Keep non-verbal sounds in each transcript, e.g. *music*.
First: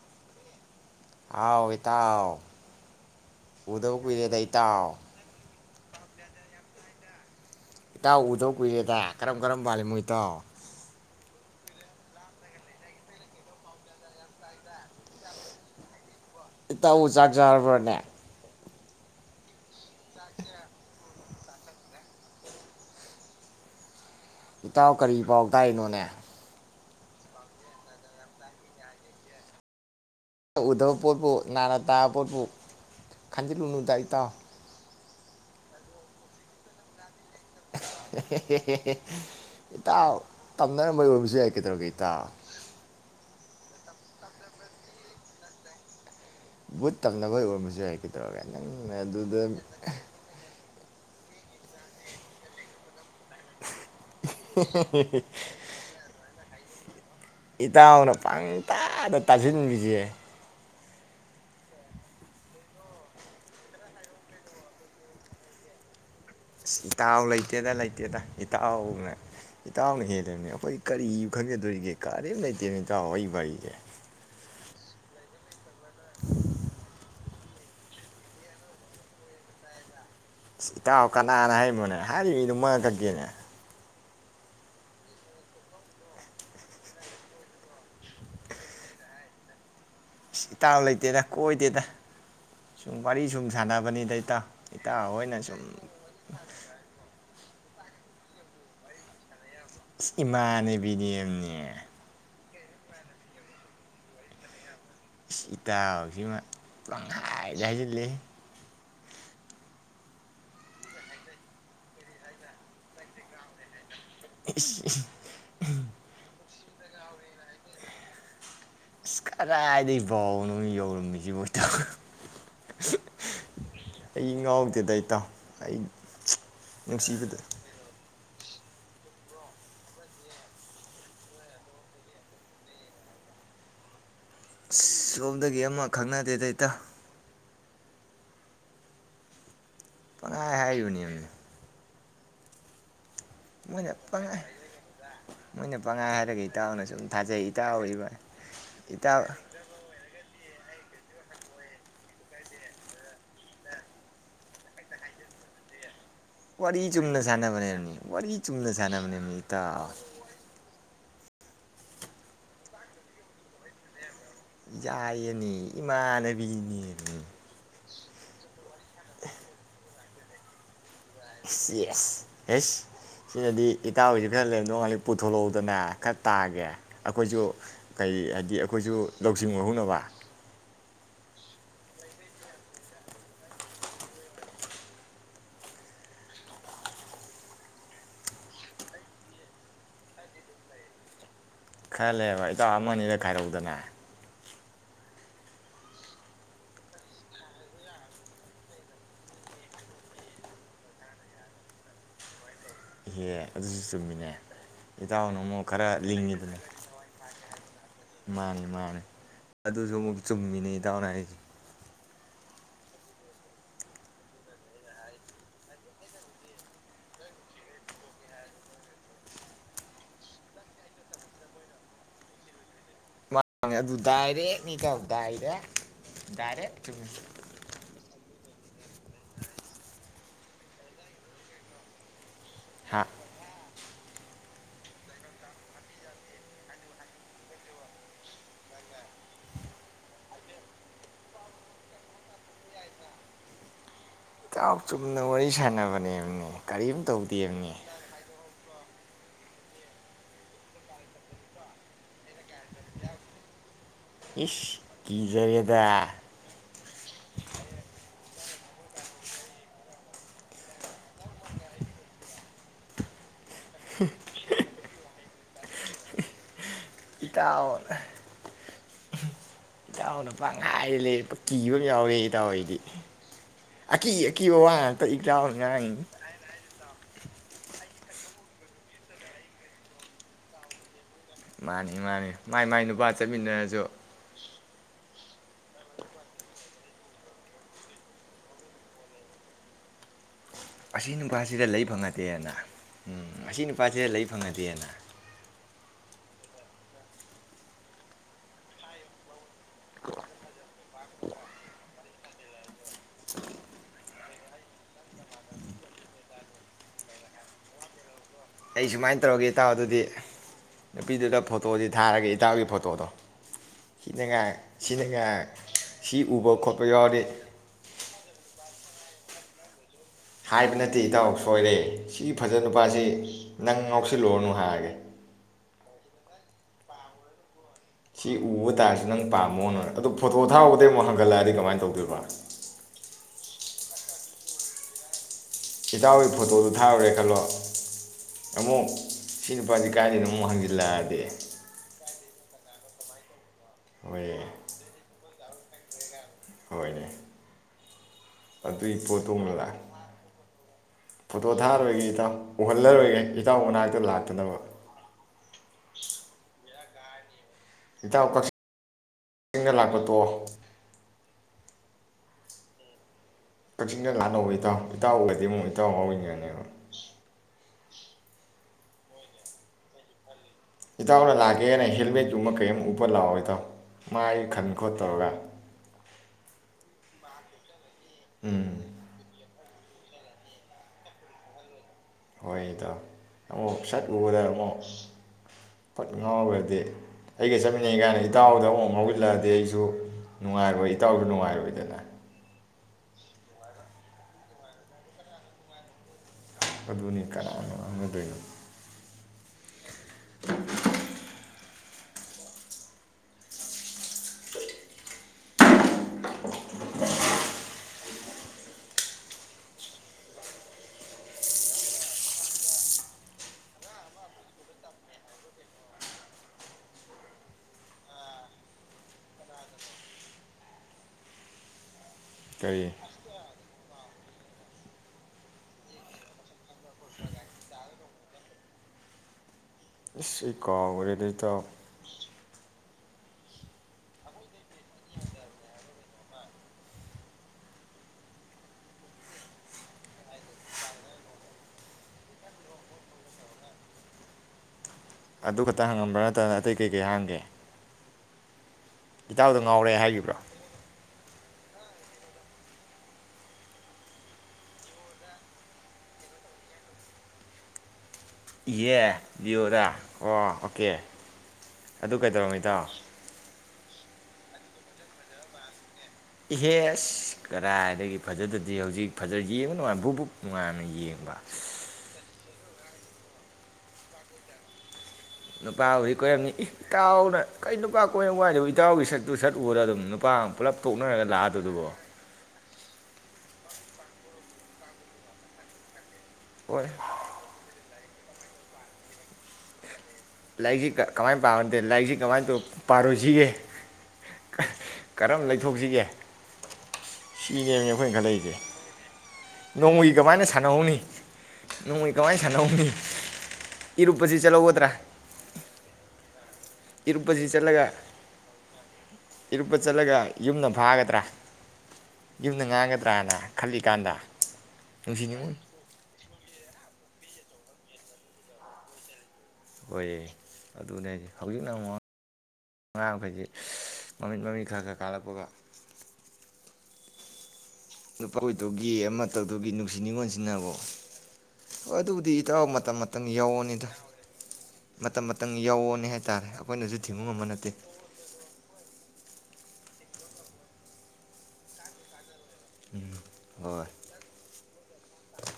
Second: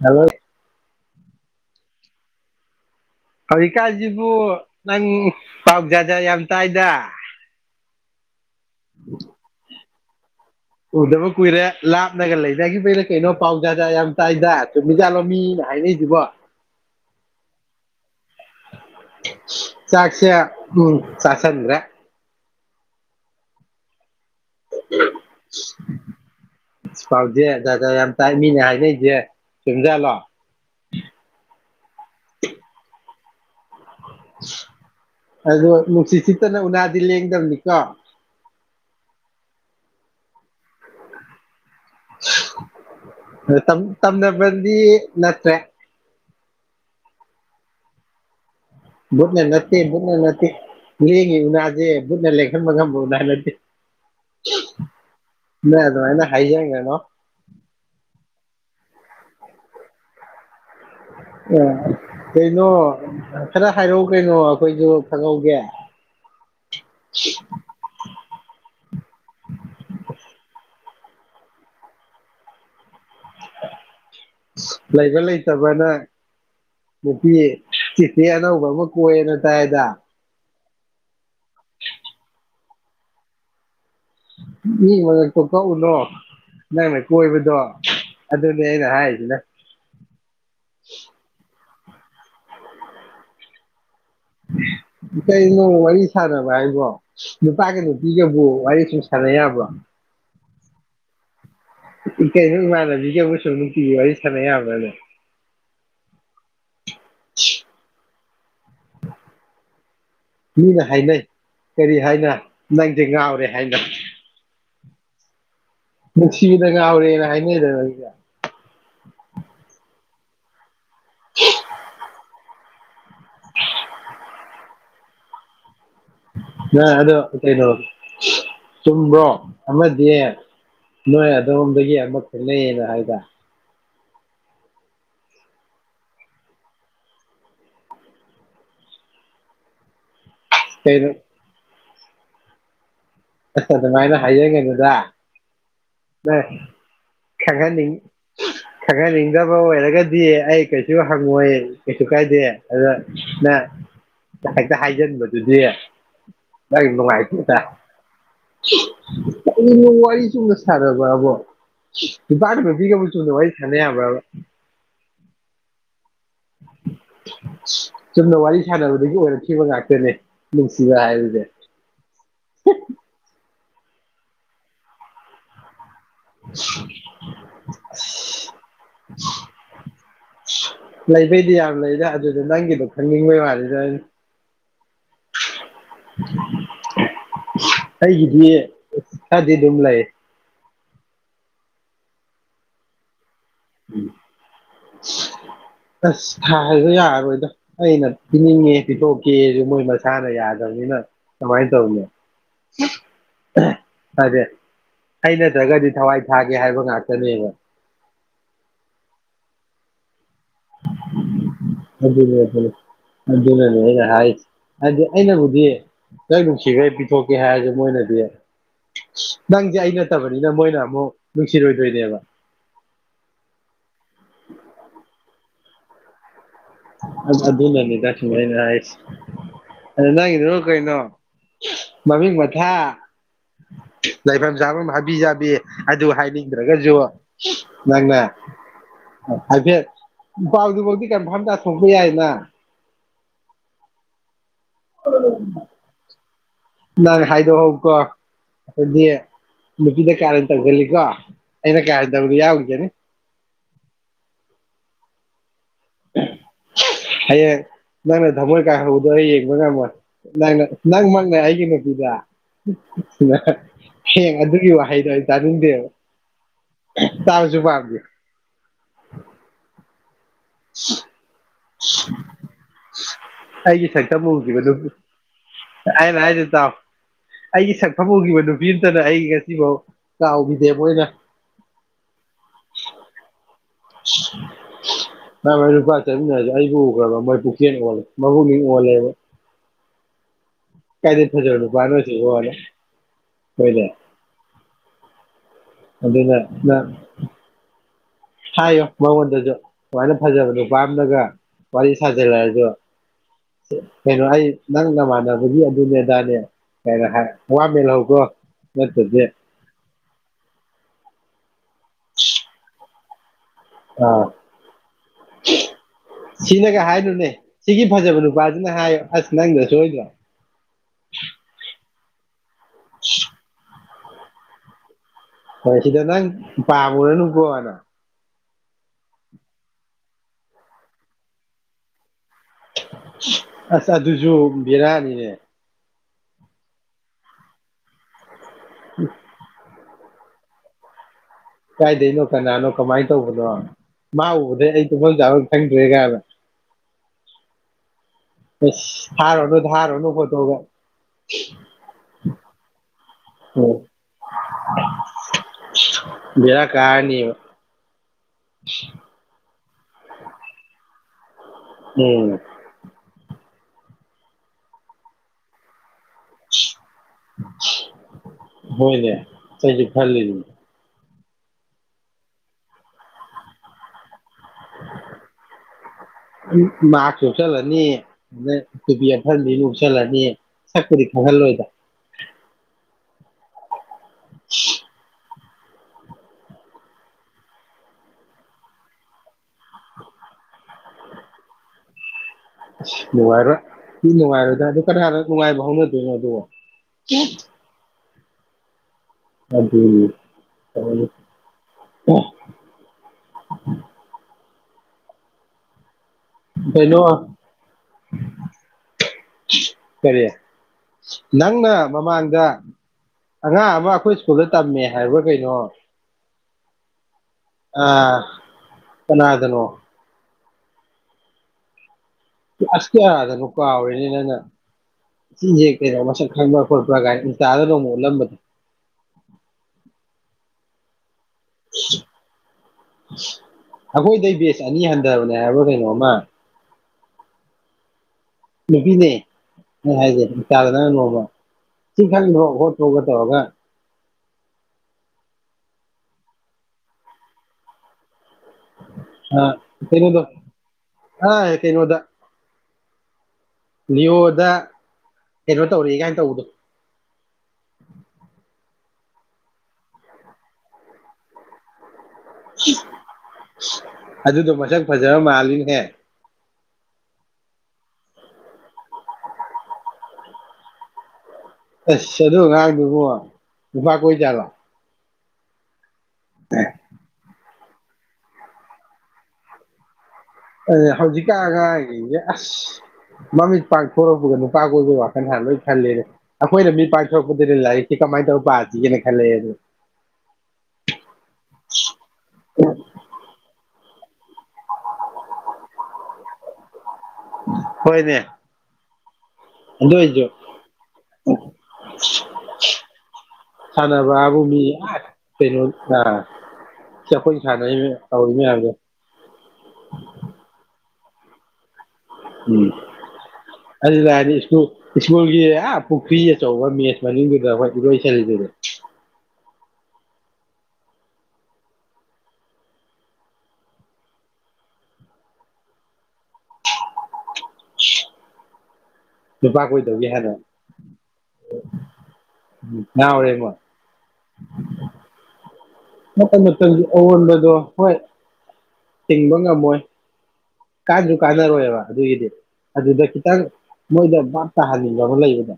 hello ꯍꯥꯎ ꯏꯇꯥꯥꯎ ꯍꯧꯖꯤꯛꯀꯟꯖꯤꯕꯨ ꯅꯪ ꯄꯥꯎ ꯖꯥꯖꯠ ꯌꯥꯝ ꯇꯥꯏꯗ ꯇꯥꯎ ꯎꯗꯣ ꯀꯨꯏꯔꯦꯗ ꯀꯔꯝ ꯀꯔꯝ ꯄꯜꯂꯤ ꯃꯣꯏ ꯏꯇꯥꯎ ꯎꯗꯕ ꯀꯨꯏꯔꯦ ꯂꯥꯞꯅꯒ ꯂꯩꯅꯒꯤꯕꯩꯔꯥ ꯀꯩꯅꯣ ꯄꯥꯎꯖꯥꯖꯠ ꯌꯥꯝ ꯇꯥꯏꯗ ꯆꯨꯝꯃꯤꯖꯥꯠꯂꯣ ꯃꯤꯅ ꯍꯥꯏꯅꯩꯖꯤꯕꯣ ꯏꯇꯧꯕꯨ ꯆꯥꯛ ꯆꯥꯔꯕꯅꯦ ꯆꯥꯛꯁꯦ ꯎꯝ ꯆꯁꯟꯂꯦ ꯏꯇꯥꯎ ꯀꯔꯤ ꯄꯥꯎ ꯇꯥꯏꯅꯣꯅꯦ ꯄꯥꯎꯖꯦ ꯖꯠ ꯖꯥꯠ ꯌꯥꯝ ꯇꯥꯏ ꯃꯤꯅꯦ ꯍꯥꯏꯅꯩꯁꯦ ꯆꯨꯝꯖꯥꯠꯂꯣ ꯎꯗꯕ ꯄꯣꯠꯕꯨ ꯅꯥꯅ ꯇꯥꯕ ꯄꯣꯠꯄꯨ ꯈꯟꯖꯤ ꯂꯨꯅꯨꯗꯥ *inaudible* ꯑꯗꯣ ꯅꯨꯡꯁꯤꯠꯁꯤꯠꯇꯅ ꯎꯅꯥꯗꯤ ꯂꯦꯡꯗꯕꯅꯤ ꯍꯦ ꯍꯦ *unintelligible* ꯏꯇꯥꯎ ꯇꯝꯅꯔꯝꯕꯒꯤ ꯑꯣꯏꯕꯁꯨ ꯌꯥꯏ ꯀꯩꯗꯧꯔꯥꯒꯦ ꯏꯇꯥꯎ ꯇꯝꯅꯕꯗꯤ ꯅꯠꯇ꯭ꯔꯦ ꯕꯨꯠ ꯇꯝꯅꯕꯩ ꯑꯣꯏꯔꯃꯁꯨ ꯌꯥꯏ ꯀꯩꯗꯧꯔꯒꯦ ꯅꯪꯅ ꯑꯗꯨꯗ ꯕꯨꯠꯅꯦ ꯅ ꯅꯠꯇꯦ ꯕꯨꯠ ꯅ ꯅꯠꯇꯦ ꯂꯦꯡꯉꯤ ꯎꯅꯥꯖꯦ ꯕꯨꯠꯅ ꯂꯦꯪꯍꯟꯕ ꯉꯝꯕ ꯎꯅꯥ ꯅꯠꯇꯦ *inaudible* *unintelligible* ꯍꯥꯏꯖꯒꯦꯅꯣ ꯏꯇꯥꯎꯅ ꯄꯪꯇꯥꯗ ꯇꯥꯁꯤꯟꯕꯤꯁꯦ ꯑ ꯀꯩꯅꯣ ꯈꯔ ꯍꯥꯏꯔꯛꯎ ꯀꯩꯅꯣ ꯑꯩꯈꯣꯏꯁꯨ ꯈꯪꯍꯧꯒꯦ ꯑꯁ ꯏꯇꯥꯎ ꯂꯩꯇꯦꯗ ꯂꯩꯇꯦꯗ ꯏꯇꯥꯎꯅ ꯏꯇꯥꯎꯅ ꯍꯦꯜꯜꯂꯤꯕꯅꯤ ꯑꯩꯈꯣꯏ ꯀꯔꯤ ꯈꯪꯒꯗꯣꯔꯤꯒꯦ ꯀꯔꯤꯝ ꯂꯩꯇꯦꯅ ꯏꯇꯥꯎ ꯑꯩ ꯁꯦ ꯂꯩꯕ ꯂꯩꯇꯕ ꯀꯥꯏꯅ ꯅꯨꯄꯤ ꯆꯤꯆꯦ ꯑꯅꯧꯕ ꯑꯃ ꯀꯣꯏꯌꯦꯅ ꯇꯥꯏꯗ ꯑꯁ ꯏꯇꯥꯎ ꯀꯅꯥꯅ ꯍꯥꯏꯔꯤꯝꯅꯣꯅꯦ ꯍꯥꯏꯔꯤꯕꯗꯨ ꯃ ꯈꯛꯦꯅꯦ ꯃꯤ ꯃꯉꯛꯇꯣ ꯀꯛꯎꯅꯣ ꯅꯪꯅ ꯀꯣꯏꯕꯗꯣ ꯑꯗꯨꯅꯦ ꯑꯩꯅ ꯍꯥꯏꯔꯤꯁꯤꯅ ꯏꯇꯥꯎ ꯂꯩꯇꯦꯗ ꯀꯣꯏꯗꯦꯗ ꯁꯨꯝ ꯋꯥꯔꯤ ꯁꯨꯝ ꯁꯥꯟꯅꯕꯅꯤ ꯀꯩꯅꯣ ꯋꯥꯔꯤ ꯁꯅꯕ ꯍꯥꯏꯕꯣ ꯅꯨꯄꯥꯒ ꯅꯨꯄꯤꯒꯕꯨ ꯋꯥꯔꯤ ꯁꯨꯝ ꯁꯥꯟꯅꯩ ꯌꯥꯕ꯭ꯔꯣ ꯏꯃꯅꯦꯕꯤꯗꯤ ꯑꯦꯝꯅꯤ ꯀꯩꯅꯣ ꯏꯃꯥꯟꯅꯕꯤꯒ ꯑꯃ ꯅꯨꯡꯇꯤꯒꯤ ꯋꯥꯔꯤ ꯁꯥꯟꯅ ꯌꯥꯕ꯭ꯔꯥꯅꯦ ꯏꯇꯥ ꯍꯧꯁꯤꯃ ꯪ ꯍꯥꯏꯥꯏꯖ ꯍꯥꯏꯁꯤꯦ ꯃꯤꯅ ꯍꯥꯏꯅꯩ ꯀꯔꯤ ꯍꯥꯏꯅ ꯅꯪꯗꯤ ꯉꯥꯎꯔꯦ ꯍꯥꯏꯅ ꯎꯝ *unintelligible* ꯅꯨꯡꯁꯤꯕꯤꯗ ꯉꯥꯎꯔꯦꯅ ꯍꯥꯏꯅꯩꯗ ꯅꯪꯖꯦ *unintelligible* ꯃꯤ *unintelligible* ꯑꯩ ꯉꯥꯎꯗꯦꯗ ꯏꯇꯥꯎ ꯑꯩ ꯑ ꯅꯨꯡꯁꯤꯕꯗ ꯑꯗꯣꯇꯩ ꯆꯨꯝꯕ꯭ꯔꯣ ꯑꯃꯗꯤ ꯅꯣꯏ ꯑꯗꯣꯝꯗꯒꯤ ꯑꯃ ꯈꯪꯅꯩ ꯌꯦꯅ ꯍꯥꯏꯗ ꯁꯣꯝꯗꯒꯤ ꯑꯃ ꯈꯪꯅꯗꯦꯗ ꯏꯇꯥꯎ ꯄꯪꯉꯥꯏ ꯀꯩꯅꯣ ꯍꯥꯏꯌꯨꯅꯤꯃꯤ ꯑ ꯃꯣꯏꯅ ꯑꯗꯨꯃꯥꯏꯅ ꯄꯪꯍꯥꯏ ꯍꯌꯦꯡꯉꯦ ꯑꯗꯨꯗ ꯃꯣꯏꯅ ꯄꯪꯍꯥꯏ ꯍꯥꯏꯔꯒ ꯏꯇꯥꯎꯅ ꯁꯨꯝ ꯊꯥꯖꯩ ꯏꯇꯥꯎ ꯈꯪꯍꯟꯅꯤꯡ ꯏꯕꯥ ꯏꯇꯥꯎ ꯈꯪꯍꯟꯅꯤꯡꯗꯕ ꯑꯣꯏꯔꯒꯗꯤ ꯑꯩ ꯀꯩꯁꯨ ꯍꯪꯉꯣꯏ ꯀꯩꯁꯨ ꯀꯥꯏꯗꯦ ꯑꯗ ꯅ ꯍꯦꯛꯇ ꯍꯥꯏꯖꯤꯟꯕꯗꯨꯗꯤ ꯋꯥꯔꯤ ꯅꯪ ꯆꯨꯝꯅ ꯅꯨꯡꯉꯥꯏꯇꯦꯗ ꯁꯥꯟꯅꯕꯅꯦꯝꯅꯤ ꯋꯥꯔꯤ ꯆꯨꯝꯂ ꯁꯅꯝꯅꯦꯃꯤ ꯀꯔꯤꯅꯣ ꯏꯇꯥꯎ *unintelligible* ꯌꯥꯏꯌꯦꯅꯤ ꯏꯃꯥꯟ ꯕꯤꯅꯤ ꯆꯨꯝꯅ ꯋꯥꯔꯤ ꯁꯥꯟꯅꯕꯗꯒꯤ ꯑꯣꯏꯔꯛ ꯈꯤꯕ ꯉꯥꯛꯇꯅꯦ ꯍꯥꯏꯕꯁꯦ ꯌꯦꯁ ꯑꯦꯁ ꯁꯤꯅꯗꯤ ꯏꯇꯥꯎ *unintelligible* ꯄꯨꯊꯣꯂꯛꯎꯗꯅꯦ ꯈꯔ ꯇꯥꯒꯦ ꯑꯩꯈꯣꯏꯁꯨ ꯀꯔꯤ ꯍꯥꯏꯗꯤ ꯑꯩꯈꯣꯏꯁꯨ ꯂꯧꯁꯤꯡ ꯑꯣꯏꯍꯧꯅꯕ ꯂꯩꯕꯩꯗꯤ ꯌꯥꯝ ꯂꯩꯗ ꯑꯗꯨꯗ ꯅꯪꯒꯤꯗꯣ ꯈꯪꯅꯤꯡꯕꯩ ꯋꯥꯔꯤꯅꯤꯗꯩꯅ ꯑꯩꯒꯤꯗꯤ ꯈꯔꯗꯤ ꯑꯗꯨꯝ ꯂꯩ ꯈꯔ ꯂꯩꯕ ꯏꯇꯥꯎ ꯑꯃ ꯑꯅꯤꯗ ꯈꯥꯏꯔꯧꯗꯅ ꯑꯁ ꯊꯗꯣ ꯌꯥꯔꯣꯏꯗ ꯑꯩꯅ ꯄꯤꯅꯤꯡꯉꯦ ꯄꯤꯊꯣꯛꯀꯦꯁꯨ ꯃꯣꯏ ꯃꯁꯥꯅ ꯌꯥꯗꯕꯅꯤꯅ ꯀꯃꯥꯏꯅ ꯇꯧꯅꯤ ꯏꯍꯦ ꯑꯗꯨꯁꯨ ꯆꯨꯝꯃꯤꯅꯦ ꯑꯗ ꯑꯩ ꯏꯇꯥꯎꯅ ꯑꯃꯨꯛ ꯅꯠꯇ꯭ꯔꯒꯗꯤ ꯈꯔ ꯊꯋꯥꯏ ꯊꯥꯒꯦ ꯂꯤꯡꯉꯤꯗꯅ ꯍꯥꯏꯕ ꯉꯥꯛꯇꯅꯦꯕ ꯃꯥꯅꯤ ꯃꯥꯅꯤ ꯑꯗꯨꯁꯨ ꯑꯃꯨꯛ ꯆꯨꯝꯃꯤꯅꯤ ꯏꯇꯥꯎꯅ ꯑꯩꯁꯦ ꯑꯗꯨꯅꯦ ꯑꯗꯨꯅꯅꯦ ꯑꯩꯅ ꯍꯥꯏꯔꯤꯁꯦ ꯍꯥꯏꯗꯤ ꯑꯩꯅꯕꯨꯗꯤ ꯅꯪ ꯅꯨꯡꯁꯤꯈꯦ ꯄꯤꯊꯣꯛꯀꯦ ꯍꯥꯏꯔꯁꯦ ꯃꯣꯏꯅꯗꯤ ꯅꯪꯁꯦ ꯑꯩ ꯅꯠꯇꯕꯅꯤꯅ ꯃꯣꯏꯅ ꯑꯃꯨꯛ ꯅꯨꯡꯁꯤꯔꯣꯏꯗꯣꯏꯅꯦꯕ ꯑꯗꯨ ꯗꯥꯏꯔꯦꯛꯅꯤ ꯏꯇꯥꯎ ꯗꯥꯏꯔꯦꯛ ꯗꯥꯏꯔꯦꯛ ꯆꯨꯝꯃꯤ ꯑꯗꯨꯅꯅꯤꯗ *unintelligible* *unintelligible* *unintelligible* ꯀꯩꯅꯣ ꯃꯃꯤꯡ ꯃꯊꯥ ꯍꯥ *unintelligible* ꯍꯥꯕꯤ ꯆꯕꯤ ꯑꯗꯨ ꯍꯥꯏꯅꯤꯡꯗ꯭ꯔꯒꯁꯨ ꯅꯪꯅ ꯍꯥꯏꯐꯦꯠ ꯄꯥꯎꯗꯨꯐꯥꯎꯗꯤ ꯀꯟꯐꯥꯝ ꯇꯥ *unintelligible* ꯌꯥꯏꯅ ꯆꯥꯎ ꯆꯨꯝꯅ ꯋꯥꯔꯤ ꯁꯥꯟꯅꯕꯅꯦꯃꯤ ꯀꯔꯤꯝ ꯅꯪ ꯇꯧꯗꯦꯝꯅꯤ ꯍꯥꯏꯗꯣꯛꯍꯧꯀꯣ ꯑꯗꯨꯗꯤ ꯅꯨꯄꯤꯗ ꯀꯌꯥ ꯇꯧꯁꯤꯜꯂꯤꯀꯣ ꯑꯩꯅ ꯀꯌꯥ ꯇꯧꯗ ꯌꯥꯎꯒꯤꯖꯅꯤ ꯏꯁ ꯀꯤꯖ *unintelligible* *unintelligible* ꯍꯌꯦꯡ ꯅꯪꯅ ꯊꯝꯃꯣꯏ ꯀꯥꯡꯍꯧꯗꯣ ꯑꯩ ꯌꯦꯡꯕ ꯉꯝꯃꯣꯏ ꯅꯪ ꯅꯪꯃꯛꯅ ꯑꯩꯒꯤ ꯅꯨꯄꯤꯗ ꯍꯦ ꯑꯗꯨꯒꯤ ꯋꯥ ꯍꯥꯏꯅ ꯇꯥꯅꯤꯡꯗꯦꯕ ꯏꯗ ꯇꯥꯕꯁꯨ ꯑꯣ ꯄꯥꯝꯗꯦ *inaudible* ꯌꯥꯎꯅ ꯄꯉꯥꯏꯔꯂꯦ ꯀꯤꯕ ꯌꯥꯎꯔꯦ ꯇꯥꯎꯗꯤ ꯑꯩꯒꯤ ꯑꯀꯤ ꯁꯛꯇꯝ ꯑꯀꯤꯕ ꯎꯈꯤꯕ ꯋꯥ ꯅꯨꯄꯤ ꯉꯥꯛꯇ ꯏꯇꯥꯎ ꯉꯥꯡꯉꯤ ꯑꯩꯅ ꯍꯥꯏꯁꯦ ꯇꯥꯎ ꯑꯩꯒꯤ ꯁꯛꯐꯝ ꯎꯈꯤꯕ ꯅꯨꯄꯤ ꯑꯃꯇꯅ ꯑꯩ ꯉꯁꯤꯐꯥꯎ ꯀꯥꯎꯈꯤꯗꯦ ꯃꯣꯏꯅ ꯃꯥꯅꯤ ꯃꯥꯅꯤ ꯃꯥꯏ ꯃꯥꯏ ꯅꯨꯄꯥ ꯆꯠꯃꯤꯟꯅꯔꯁꯤ *inaudible* ꯃꯥꯏ ꯂꯨꯄꯥ ꯇꯔꯃꯤꯟꯅꯁꯦ ꯑꯩꯕꯨ ꯎꯈ꯭ꯔꯕ ꯃꯣꯏ ꯄꯨꯀꯦ ꯑꯣꯜꯂꯦ ꯃꯒꯨꯅꯤ ꯑꯣꯜꯂꯦꯕ ꯑꯁꯤ ꯀꯥꯏꯗꯩ ꯐꯖꯕ ꯅꯨꯄꯥꯁꯤꯗ ꯂꯩ ꯅꯨꯄꯥꯅꯣ ꯁꯤꯕꯣꯅ ꯐꯪꯉꯗꯦꯅ ꯎ ꯑꯁꯤ ꯍꯣꯏꯅꯦ ꯅꯨꯄꯥꯁꯤꯗ ꯂꯩ ꯐꯪꯉꯗꯦꯅ ꯑꯗꯨꯅ ꯅꯪ ꯍꯥꯏꯌꯣ ꯃꯉꯣꯟꯗꯁꯨ ꯁꯨꯃꯥꯏꯅ ꯐꯖꯕ ꯅꯨ ꯄꯥꯝꯂꯒ ꯋꯥꯔꯤ ꯁꯥꯖꯜꯂꯛꯑꯁꯨ ꯀꯩꯅꯣ ꯑꯩ ꯅꯪ ꯅꯃꯥꯟꯅꯕꯒꯤ ꯑꯗꯨꯅꯦ ꯑꯗꯥꯅꯦ ꯀꯩꯅꯣ ꯍꯥꯏ ꯋꯥ ꯃꯦꯜꯍꯧꯈꯣ ꯑꯩ ꯁꯨꯃꯥꯏꯅ ꯇꯧꯔꯒꯦ ꯇꯥꯎ ꯑꯗꯨꯗꯤ ꯅꯨꯄꯤꯗꯨꯗ ꯐꯣꯇꯣꯗꯤ ꯊꯥꯔꯒꯦ ꯏꯇꯥꯎꯒꯤ ꯐꯣꯇꯣꯗꯣ ꯁꯤꯅ ꯑꯥ ꯉꯥꯏ ꯁꯤꯅ ꯉꯥꯏ ꯁꯤ ꯎꯕ ꯈꯣꯠꯄ ꯌꯥꯎꯔꯦ ꯑꯗꯨ ꯍꯥꯏ ꯐꯁ ꯅꯪꯗꯁꯁꯨ ꯍꯣꯏꯣ ꯍꯥꯏꯕ ꯅꯠꯇꯦ ꯏꯇꯥꯎ ꯁꯣꯏꯔꯦ ꯁꯤ ꯐꯖ ꯅꯨꯄꯥꯁꯤ ꯅꯪ ꯉꯧꯁꯤꯜꯂꯨꯔꯅꯨ ꯍꯥꯏꯔꯒꯦ ꯍ ꯁꯤꯈꯤꯗ ꯅ ꯄꯥꯕꯣꯔ ꯅꯨꯀꯣꯅ ꯁꯤ ꯎꯕ ꯇꯥꯔꯁꯨ ꯅꯪ ꯄꯥꯝꯃꯣꯅ ꯑꯗꯨꯗꯣ ꯐꯣꯇꯣ ꯊꯥꯎꯕꯗꯩ ꯑꯃꯨꯛ ꯍꯪꯒꯠꯂꯛꯑꯗꯤ ꯀꯃꯥꯏꯅ ꯇꯧꯗꯣꯏꯕ ꯑꯁꯆꯥ ꯑꯗꯨꯨꯁꯨ ꯕꯤꯔꯥꯅꯤꯅꯦ ꯍꯤꯇꯥꯎꯒꯤ ꯐꯣꯇꯣꯗꯨ ꯊꯥꯔꯨꯔꯦ ꯈꯜꯂꯣ ꯑꯃꯃꯛ ꯁꯤ ꯑꯩꯗꯤ ꯀꯥꯏꯦꯅ ꯑꯃꯨꯛ ꯍꯪꯖꯤꯜꯂꯛꯑꯗꯤ ꯀꯥꯏꯗꯅꯣ ꯀꯅꯥꯅꯣ ꯀꯃꯥꯏꯅ ꯇꯧꯕꯅꯣ ꯃꯥ ꯍꯣꯏ ꯑꯣꯗꯦ ꯑꯩ ꯇꯃꯣꯏ ꯌꯥ ꯊꯪ ꯍꯦꯒꯗ ꯍꯣꯏꯅꯦ ꯑꯁ ꯑꯗꯨꯒꯤ ꯄꯣꯠꯇꯣꯅ ꯊꯥꯔꯨꯔꯅꯨ ꯂꯥꯛ ꯊꯥꯔꯨꯔꯅꯨ ꯐꯣꯇꯣꯒ ꯐꯣꯇꯣ ꯊꯥꯔꯔꯣꯏꯒꯦ ꯏꯇꯥꯎ ꯎꯍꯜꯂꯔꯣꯏꯒꯦ ꯏꯇꯥꯎ ꯎꯝ ꯃꯅꯥꯛꯇ ꯂꯥꯛꯇꯅꯕ ꯀꯥꯅꯤ ꯏꯗ ꯀ ꯆꯁꯤꯡꯅ ꯂꯥꯛꯄ ꯇꯣꯑꯣ ꯎꯝ ꯀꯛꯆꯤꯡꯗ ꯂꯥꯟꯅꯧ ꯏꯇꯥꯎ ꯏꯇꯥꯎꯒꯗꯤ ꯑꯃꯨꯛ ꯏꯇꯥꯎ ꯉꯥꯎꯋꯅꯤ ꯣ ꯍꯣꯏꯅꯦ ꯀꯩ ꯐꯔ ꯂꯩ ꯏꯇꯥꯎꯅ ꯂꯥꯛꯒꯦꯅ ꯍꯦꯜꯃꯦꯠꯀꯨꯝꯕ ꯀꯩꯝ ꯎꯄ ꯂꯥꯛꯑꯣ ꯏꯇꯥꯎ ꯃꯥꯏ ꯈꯟ ꯈꯣꯠ ꯇꯧꯔꯒ ꯆꯣꯛꯁꯥꯂꯥꯅꯤ ꯑ ꯇꯨꯄꯤ ꯐꯜꯕꯤ ꯎꯞꯁꯣꯟ ꯂꯅꯤ ꯈꯥꯂꯣꯏꯗ ꯍꯣꯏꯗ ꯑꯣ ꯄꯞꯁꯠ ꯎꯕꯗꯥꯔꯝꯃꯣ ꯐꯠ ꯉꯥꯎꯔꯈ꯭ꯔꯗꯤ ꯑꯩꯒ ꯆꯠꯃꯤꯟꯅꯩ ꯀꯥꯏꯅ ꯏꯇꯥꯎꯗ ꯑꯃꯨꯛ ꯉꯥꯎꯁꯤꯜꯂꯛꯑꯗꯤ ꯑꯩꯁꯨ ꯅꯨꯡꯉꯥꯏꯔꯣꯏ ꯏꯇꯥꯎꯁꯨ ꯅꯨꯡꯉꯥꯏꯔꯣꯏꯗꯅ ꯑꯁ ꯅꯨꯡꯉꯥꯏꯔꯣꯏ ꯁꯤ ꯅꯨꯡꯉꯥꯏꯔꯣꯏꯗ ꯑꯗꯨ ꯀꯗꯥꯗ ꯅꯨꯡꯉꯥꯏꯕ ꯍꯧꯅꯗꯣꯏꯅꯣ ꯑꯗꯨꯣ ꯑꯗꯨꯗꯨꯅꯤ ꯀꯅꯥꯅꯣ ꯑꯗꯨꯅ ꯑꯗꯨ ꯎꯝ ꯎꯝ ꯀꯩꯅꯣ ꯀꯔꯤ ꯅꯪꯅ ꯃꯃꯥꯡꯗ ꯑꯉꯥꯡ ꯑꯃ ꯑꯩꯈꯣꯏ ꯁ꯭ꯀꯨꯜꯗ ꯇꯝꯃꯦ ꯍꯥꯏꯕ ꯀꯩꯅꯣ ꯑꯥ ꯀꯅꯥꯗꯅꯣ ꯀꯂꯥꯁ ꯀꯔꯤ ꯀꯥꯌꯗꯅꫭ ꯀꯥꯎꯔꯤꯅꯤ ꯅꯪꯅ ꯆꯤꯟꯁꯦ ꯀꯩꯅꯣ ꯃꯁꯛ ꯈꯪꯕ꯭ꯔꯥ ꯈꯣꯠꯄ꯭ꯔꯥ ꯀꯥꯏ ꯏꯇꯥꯗ ꯅꯣꯡꯃ ꯎꯠꯂꯝꯕꯗꯣ ꯏꯁ ꯑꯩꯀꯥꯎꯔꯦꯗꯤ ꯏꯇꯥꯑꯣ ꯑꯩꯈꯣꯏꯗꯩ ꯕꯦꯁ ꯑꯅꯤ ꯍꯟꯊꯕꯅꯦ ꯍꯥꯏꯕ ꯀꯩꯅꯣꯝꯃ ꯅꯨꯄꯤꯅꯦ ꯍꯥꯏꯁꯦ ꯏꯁꯟꯇꯥꯗꯅ ꯅꯣꯡꯃ ꯁꯤ ꯈꯪꯗ ꯈꯣꯠꯇꯣꯛꯑꯒ ꯇꯧꯔꯒ ꯑꯗꯨ ꯈꯛꯇ ꯍꯪꯉꯝꯕ꯭ꯔꯥ ꯅꯠꯇꯅ ꯑꯇꯩ ꯀꯩꯀꯩ ꯍꯥꯡꯒꯦ ꯏꯇꯥꯎꯗ ꯉꯥꯎꯔꯦ ꯍꯥꯏꯈꯤꯕ꯭ꯔꯥ ꯑꯥ ꯀꯩꯅꫭꯗ ꯌꯣꯗ ꯀꯩꯅꯣ ꯇꯧꯔꯛꯏꯦ ꯀꯥꯏꯅ ꯇꯧꯕꯗꯣ ꯑꯦ ꯂꯤꯑꫭꯗ ꯑꯣꯀꯦ ꯑꯗꯨ ꯀꯩꯗꯧꯔꯕ ꯏꯇꯥꯎ ꯑꯗꯨꯗꯣ ꯃꯁꯛ ꯐꯖꯔꯕ ꯃꯥꯜꯂꯤꯅꯍꯦ ꯏꯍꯦꯁ ꯀꯗꯥꯥꯏꯗꯒꯤ ꯐꯖꯗꯗꯤ ꯍꯧꯖꯤꯛ ꯐꯖ ꯌꯦꯡꯕ ꯅꯨꯡꯉꯥꯏ ꯕꯨꯛ ꯕꯨꯛ ꯅꯨꯡꯉꯥꯟꯅ ꯌꯦꯡꯕ ꯑꯁ ꯑꯗꯨ ꯑꯉꯥꯡꯗꯨꯕꯨ ꯆꯨꯄꯥ ꯀꯣꯏ ꯖꯠꯂꯣ ꯅꯨꯄꯥꯕꯨꯗꯤ ꯀꯣꯏꯔꯝꯅꯤ ꯏꯇꯥꯎꯅ ꯀꯩ ꯅꯨꯄꯥ ꯀꯣꯏꯔꯕꯣ ꯍꯥꯏꯁꯤꯕꯨ ꯏꯇꯥꯎꯒꯤ ꯁꯛꯇꯨ ꯁꯠꯎꯕꯗ ꯑꯗꯨꯝ ꯅꯨꯄꯥ ꯄꯨꯂꯞ ꯑꯦ ꯇꯣꯛꯅꯔꯒ ꯍꯧꯖꯤꯛ ꯀꯥꯟ ꯉꯥꯡ ꯂꯥꯛꯑꯗꯨꯗꯨꯕꯣ ꯁꯦ ꯑꯁ ꯃꯥꯃꯤꯠ ꯄꯥꯛ ꯊꯣꯔꯛꯄꯒ ꯅꯨꯄꯥ ꯀꯣꯏꯕꯩ ꯋꯥꯈꯜ ꯍꯥꯟ ꯂꯣꯏ ꯈꯜꯂꯦ ꯑꯩꯈꯣꯏꯅ ꯍꯣꯏ ꯃꯤ ꯄꯥꯡꯊꯣꯔꯛꯄꯗꯨꯗꯤ ꯂꯥꯏꯔꯤꯛ ꯂ ꯀꯃꯥꯏꯅ ꯇꯧꯔꯈ ꯄꯥꯁꯤꯒꯦꯅ ꯈꯜꯂꯛꯑꯦ ꯂꯥꯏꯔꯤꯛꯁꯤ ꯀꯃꯥꯏꯅ ꯄꯥꯕ ꯅꯠꯇꯦ ꯂꯥꯏꯔꯤꯛꯁꯤ ꯀꯃꯥꯏꯅ ꯇꯧꯔ ꯄꯥꯔꯣꯏꯁꯤꯒꯦ ꯀꯔꯝ ꯂꯩꯊꯣꯛꯁꯤꯒꯦ ꯁꯤꯅꯦꯃꯤ ꯑꯩꯈꯣꯏ ꯍꯣꯏꯅꯦ ꯈꯜꯂꯛ ꯏꯖꯦ ꯑꯗꯨ ꯅꯣꯡꯃꯩ ꯑꯣꯏꯁꯨ ꯀꯃꯥꯏꯅ ꯁꯥꯟꯅꯍꯧꯅꯤ ꯅꯣꯡꯃꯩ ꯀꯃꯥꯏꯅ ꯁꯥꯟꯅꯍꯧꯅꯤ ꯁꯥꯟꯅꯕ ꯏꯔꯨꯞꯄꯁꯤ ꯍꯥꯏꯕꯨ ꯃꯤ ꯆꯠꯍꯧꯒꯗ꯭ꯔꯥ ꯀꯩꯅꯣ ꯑꯩꯈꯣꯏꯅ ꯏꯔꯨꯞꯄꯁꯤ ꯆꯠꯂꯒ ꯁꯥꯟꯅꯔꯤꯕ ꯇꯧꯔꯤ ꯃꯌꯥꯝꯁꯦ ꯏꯔꯨꯞꯄ ꯆꯠꯂꯒ ꯌꯨꯝꯅ ꯐꯥꯒ ꯗ꯭ꯔ ꯎꯝ ꯈꯜꯂꯤꯀꯥꯟꯗ ꯑꯩꯁꯨ ꯅꯨꯡꯁꯤ ꯁꯀ꯭ꯨꯜꯒꯤ ꯅꯤꯉꯣꯟ ꯑ ꯄꯨꯈ꯭ꯔꯤ ꯑꯆꯧꯕ ꯃꯦꯠꯆ ꯃꯅꯨꯡꯗꯨꯗ ꯑꯩꯈꯣꯏ ꯏꯔꯣꯏꯁꯤꯜꯂꯤꯅꯦ ꯑꯣꯏꯌꯦ ꯑꯗꯨꯅꯦ ꯍꯧꯖꯤꯛꯅ ꯑꯃꯨꯛ ꯃꯉꯥꯡ ꯃꯈꯩꯁꯤ ꯃꯃꯤꯠ ꯃꯃꯤꯠ ꯈꯔ ꯈꯔ ꯀꯥꯜꯂꯛꯄꯒ *unintelligible* ꯅꯨꯄꯥ ꯇꯧꯗꯨꯒꯤ ꯅꯨꯡꯁꯤ ꯀꯣꯏꯗꯧꯒꯤ ꯍꯥꯟꯅ ꯅꯤꯉꯣꯟꯁꯤꯅꯕꯣ ꯍꯣꯏ ꯑꯗꯨꯕꯨꯗꯤ ꯏꯇꯥꯎ ꯃꯇꯝ ꯉꯥꯎꯔꯦ ꯃꯇꯝꯒꯤ ꯃꯣꯏ ꯌꯥꯎꯅꯤ ꯃꯇꯝ ꯍꯥꯏꯇꯥꯔꯦ ꯃꯇꯝꯒꯤ ꯑꯩꯈꯣꯏꯅꯁꯨ ꯊꯤꯡꯕ ꯉꯝꯕ ꯑꯑꯣꯟꯕꯗꯣ ꯅꯠꯇꯦ ꯍꯣꯏ ꯊꯤꯡꯕ ꯉꯝꯃꯣꯏ ꯀꯥꯟꯁꯨ ꯀꯥꯟꯅꯔꯣꯏꯕ ꯑꯗꯨꯒꯤꯗꯤ ꯑꯗꯨꯗ ꯈꯤꯇꯪ ꯍꯣꯏ ꯃꯣꯏꯅ ꯚꯥꯞ ꯇꯥꯍꯟꯅꯤꯡꯕ ꯑꯃ ꯂꯩꯕꯗ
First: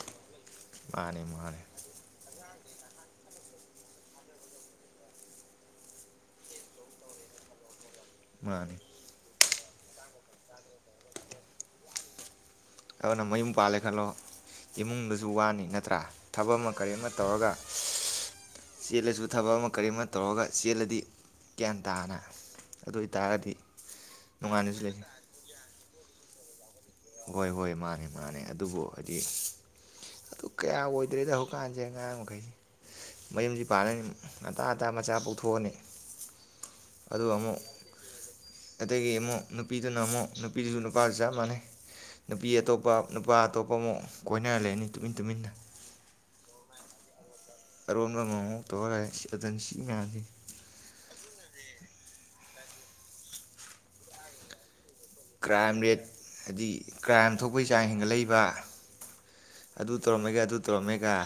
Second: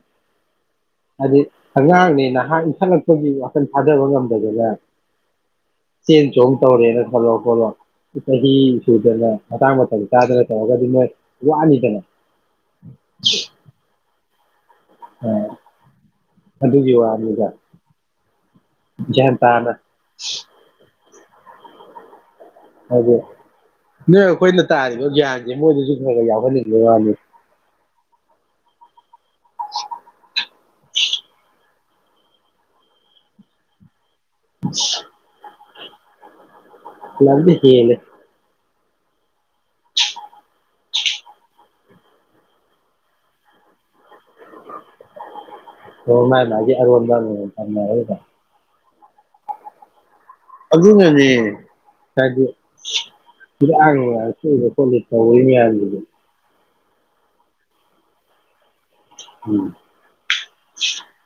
ꯃꯥꯅꯤ ꯍꯥꯏꯗꯤ ꯃꯥꯅꯤ ꯑꯉꯥꯡꯅꯦ ꯅꯍꯥꯛ ꯈꯂꯛꯄꯒꯤ ꯋꯥꯈꯜ ꯊꯥꯖꯕ ꯉꯝꯗꯗꯅꯦ ꯆꯦꯟ ꯆꯣꯡ ꯇꯧꯔꯦꯅ ꯈꯜꯂꯛ ꯈꯣꯠꯂꯣ ꯆꯍꯤ ꯃꯥꯅꯤ ꯁꯨꯗꯅ *unintelligible* ꯃꯥꯡ *unintelligible* ꯇꯧꯔꯒꯗꯤ ꯃꯧ ꯋꯥꯅꯤꯗꯅ ꯑꯗꯨꯅ ꯃꯌꯨꯝ ꯄꯥꯜꯂꯦ ꯈꯜꯂꯣ ꯏꯃꯨꯡꯗꯁꯨ ꯋꯥꯅꯤ ꯅꯠꯇ꯭ꯔꯥ ꯊꯕꯛ ꯑꯃ ꯀꯔꯤ ꯑꯗꯨꯒꯤ ꯑꯃ ꯋꯥꯅꯤꯗ ꯇꯧꯔꯒ ꯆꯦꯜꯂꯁꯨ ꯒ꯭ꯌꯥꯟ ꯊꯕꯛ ꯑꯃ ꯇꯥꯅ ꯀꯔꯤ ꯑꯃ ꯇꯧꯔꯒ ꯆꯦꯜꯂꯗꯤ ꯒ꯭ꯟ ꯇꯥꯅ ꯑꯗꯨ ꯅꯣꯏ ꯑꯩꯈꯣꯏꯅ ꯅꯨꯡꯉꯥꯏꯅꯁꯨ ꯂꯩ ꯇꯥꯔꯤꯕ ꯒ꯭ꯌꯥꯟꯁꯤ ꯃꯣꯏꯗꯁꯨ *unintelligible* ꯍꯣꯏ ꯍꯣꯏ ꯃꯥ ꯃꯥꯅꯦ ꯃꯥꯅꯦ ꯑꯗꯨꯕꯨ ꯍꯥꯏꯗꯤ ꯑꯗꯨ ꯀꯌꯥ ꯑꯣꯏꯗ꯭ꯔꯦꯗ ꯍꯧꯖꯤꯛꯀꯥꯟꯁꯦ ꯑꯉꯥꯡ ꯃꯈꯩ ꯃꯌꯨꯝꯁꯤ ꯄꯥꯅꯅꯤ ꯑꯇꯥ ꯑꯇꯥ ꯃꯆꯥ ꯄꯨꯣꯛꯊꯣꯛꯑꯅꯤ ꯂꯝꯗꯤ ꯍꯦꯂꯤ ꯑꯗꯒꯤ ꯑꯃꯨꯛ ꯅꯨꯄꯤꯗꯨꯅ ꯑꯃꯨꯛ ꯅꯨꯄꯤꯗꯨꯁꯨ ꯅꯨꯄꯥꯁꯨ ꯆꯞ ꯃꯥꯟꯅꯩ ꯅꯨꯄꯤ ꯑꯇꯣꯞꯄ ꯅꯨꯄꯥ ꯑꯇꯣꯞꯄ ꯑꯃꯨꯛ ꯀꯣꯏꯅꯔ ꯂꯩꯅꯤ ꯇꯨꯃꯤꯟ ꯇꯨꯃꯤꯟꯅ ꯍ ꯃꯥꯏ ꯃꯥꯒꯤ ꯑꯔꯣꯟꯕꯥ ꯑꯔꯣꯟꯕ ꯑꯃ ꯇꯧꯔ ꯂꯩꯔꯦ *unintelligible* ꯑꯗꯨꯟꯅꯦ ꯀ꯭ꯔꯥꯏꯝ ꯔꯦꯠ *unintelligible* ꯍꯥꯏꯗꯤ ꯀ꯭ꯔꯥꯏꯝ ꯊꯣꯛꯄꯑꯩ ꯆꯥꯡ ꯍꯦꯟꯒꯠꯂꯛꯏꯕ ꯎꯝ ꯑꯗꯨ ꯇꯧꯔꯝꯃꯦꯒ ꯑꯗꯨ ꯇꯧꯔꯝꯃꯦꯒ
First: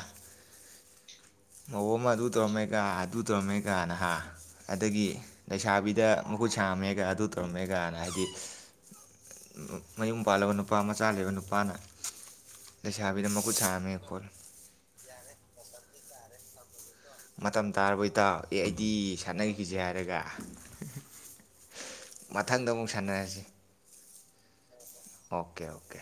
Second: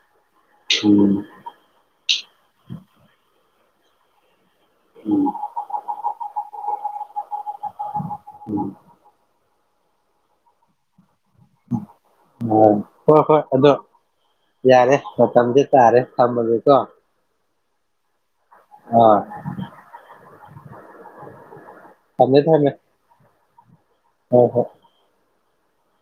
*unintelligible* ꯃꯧ ꯑꯃ ꯑꯗꯨ ꯇꯧꯔꯝꯃꯦꯀꯥ ꯑꯗꯨ ꯇꯧꯔꯝꯃꯦ ꯀꯥꯅ ꯍꯥ ꯑꯗꯥꯒꯤ ꯂꯩꯁꯥꯕꯤꯗ ꯃꯍꯨꯠ ꯈꯃꯦꯒ ꯑꯗꯨ ꯇꯧꯔꯝꯃꯦꯀ ꯍꯥꯏꯗꯤ ꯃꯌꯨꯝ ꯄꯥꯜꯂꯕ ꯅꯨꯄꯥ ꯃꯆꯥ ꯂꯩꯕ ꯅꯨꯄꯥ ꯍꯣꯏ ꯍꯣꯏ ꯑꯗꯣ ꯁꯥꯔꯝꯃꯦ ꯈꯣꯠꯂꯦ ꯌꯥꯔꯦ ꯃꯇꯝꯁꯦ ꯇꯥꯔꯦ ꯊꯝꯃꯥꯒꯦ ꯀꯣ ꯃꯇꯝ ꯇꯥꯔꯕꯣ ꯏꯇꯥꯎ ꯑꯦ ꯑꯩꯗꯤ ꯑꯥ ꯁꯥꯟꯅꯈꯤꯁꯦ ꯍꯥꯏꯔꯒ ꯊꯝꯃꯦ ꯃꯊꯪꯗ ꯊꯝꯃꯦ ꯑꯃꯨꯛ ꯁꯥꯟꯅꯔꯁꯤ ꯍꯣꯏ ꯍꯣꯏ ꯑꯣꯀꯦ ꯑꯣꯀꯦ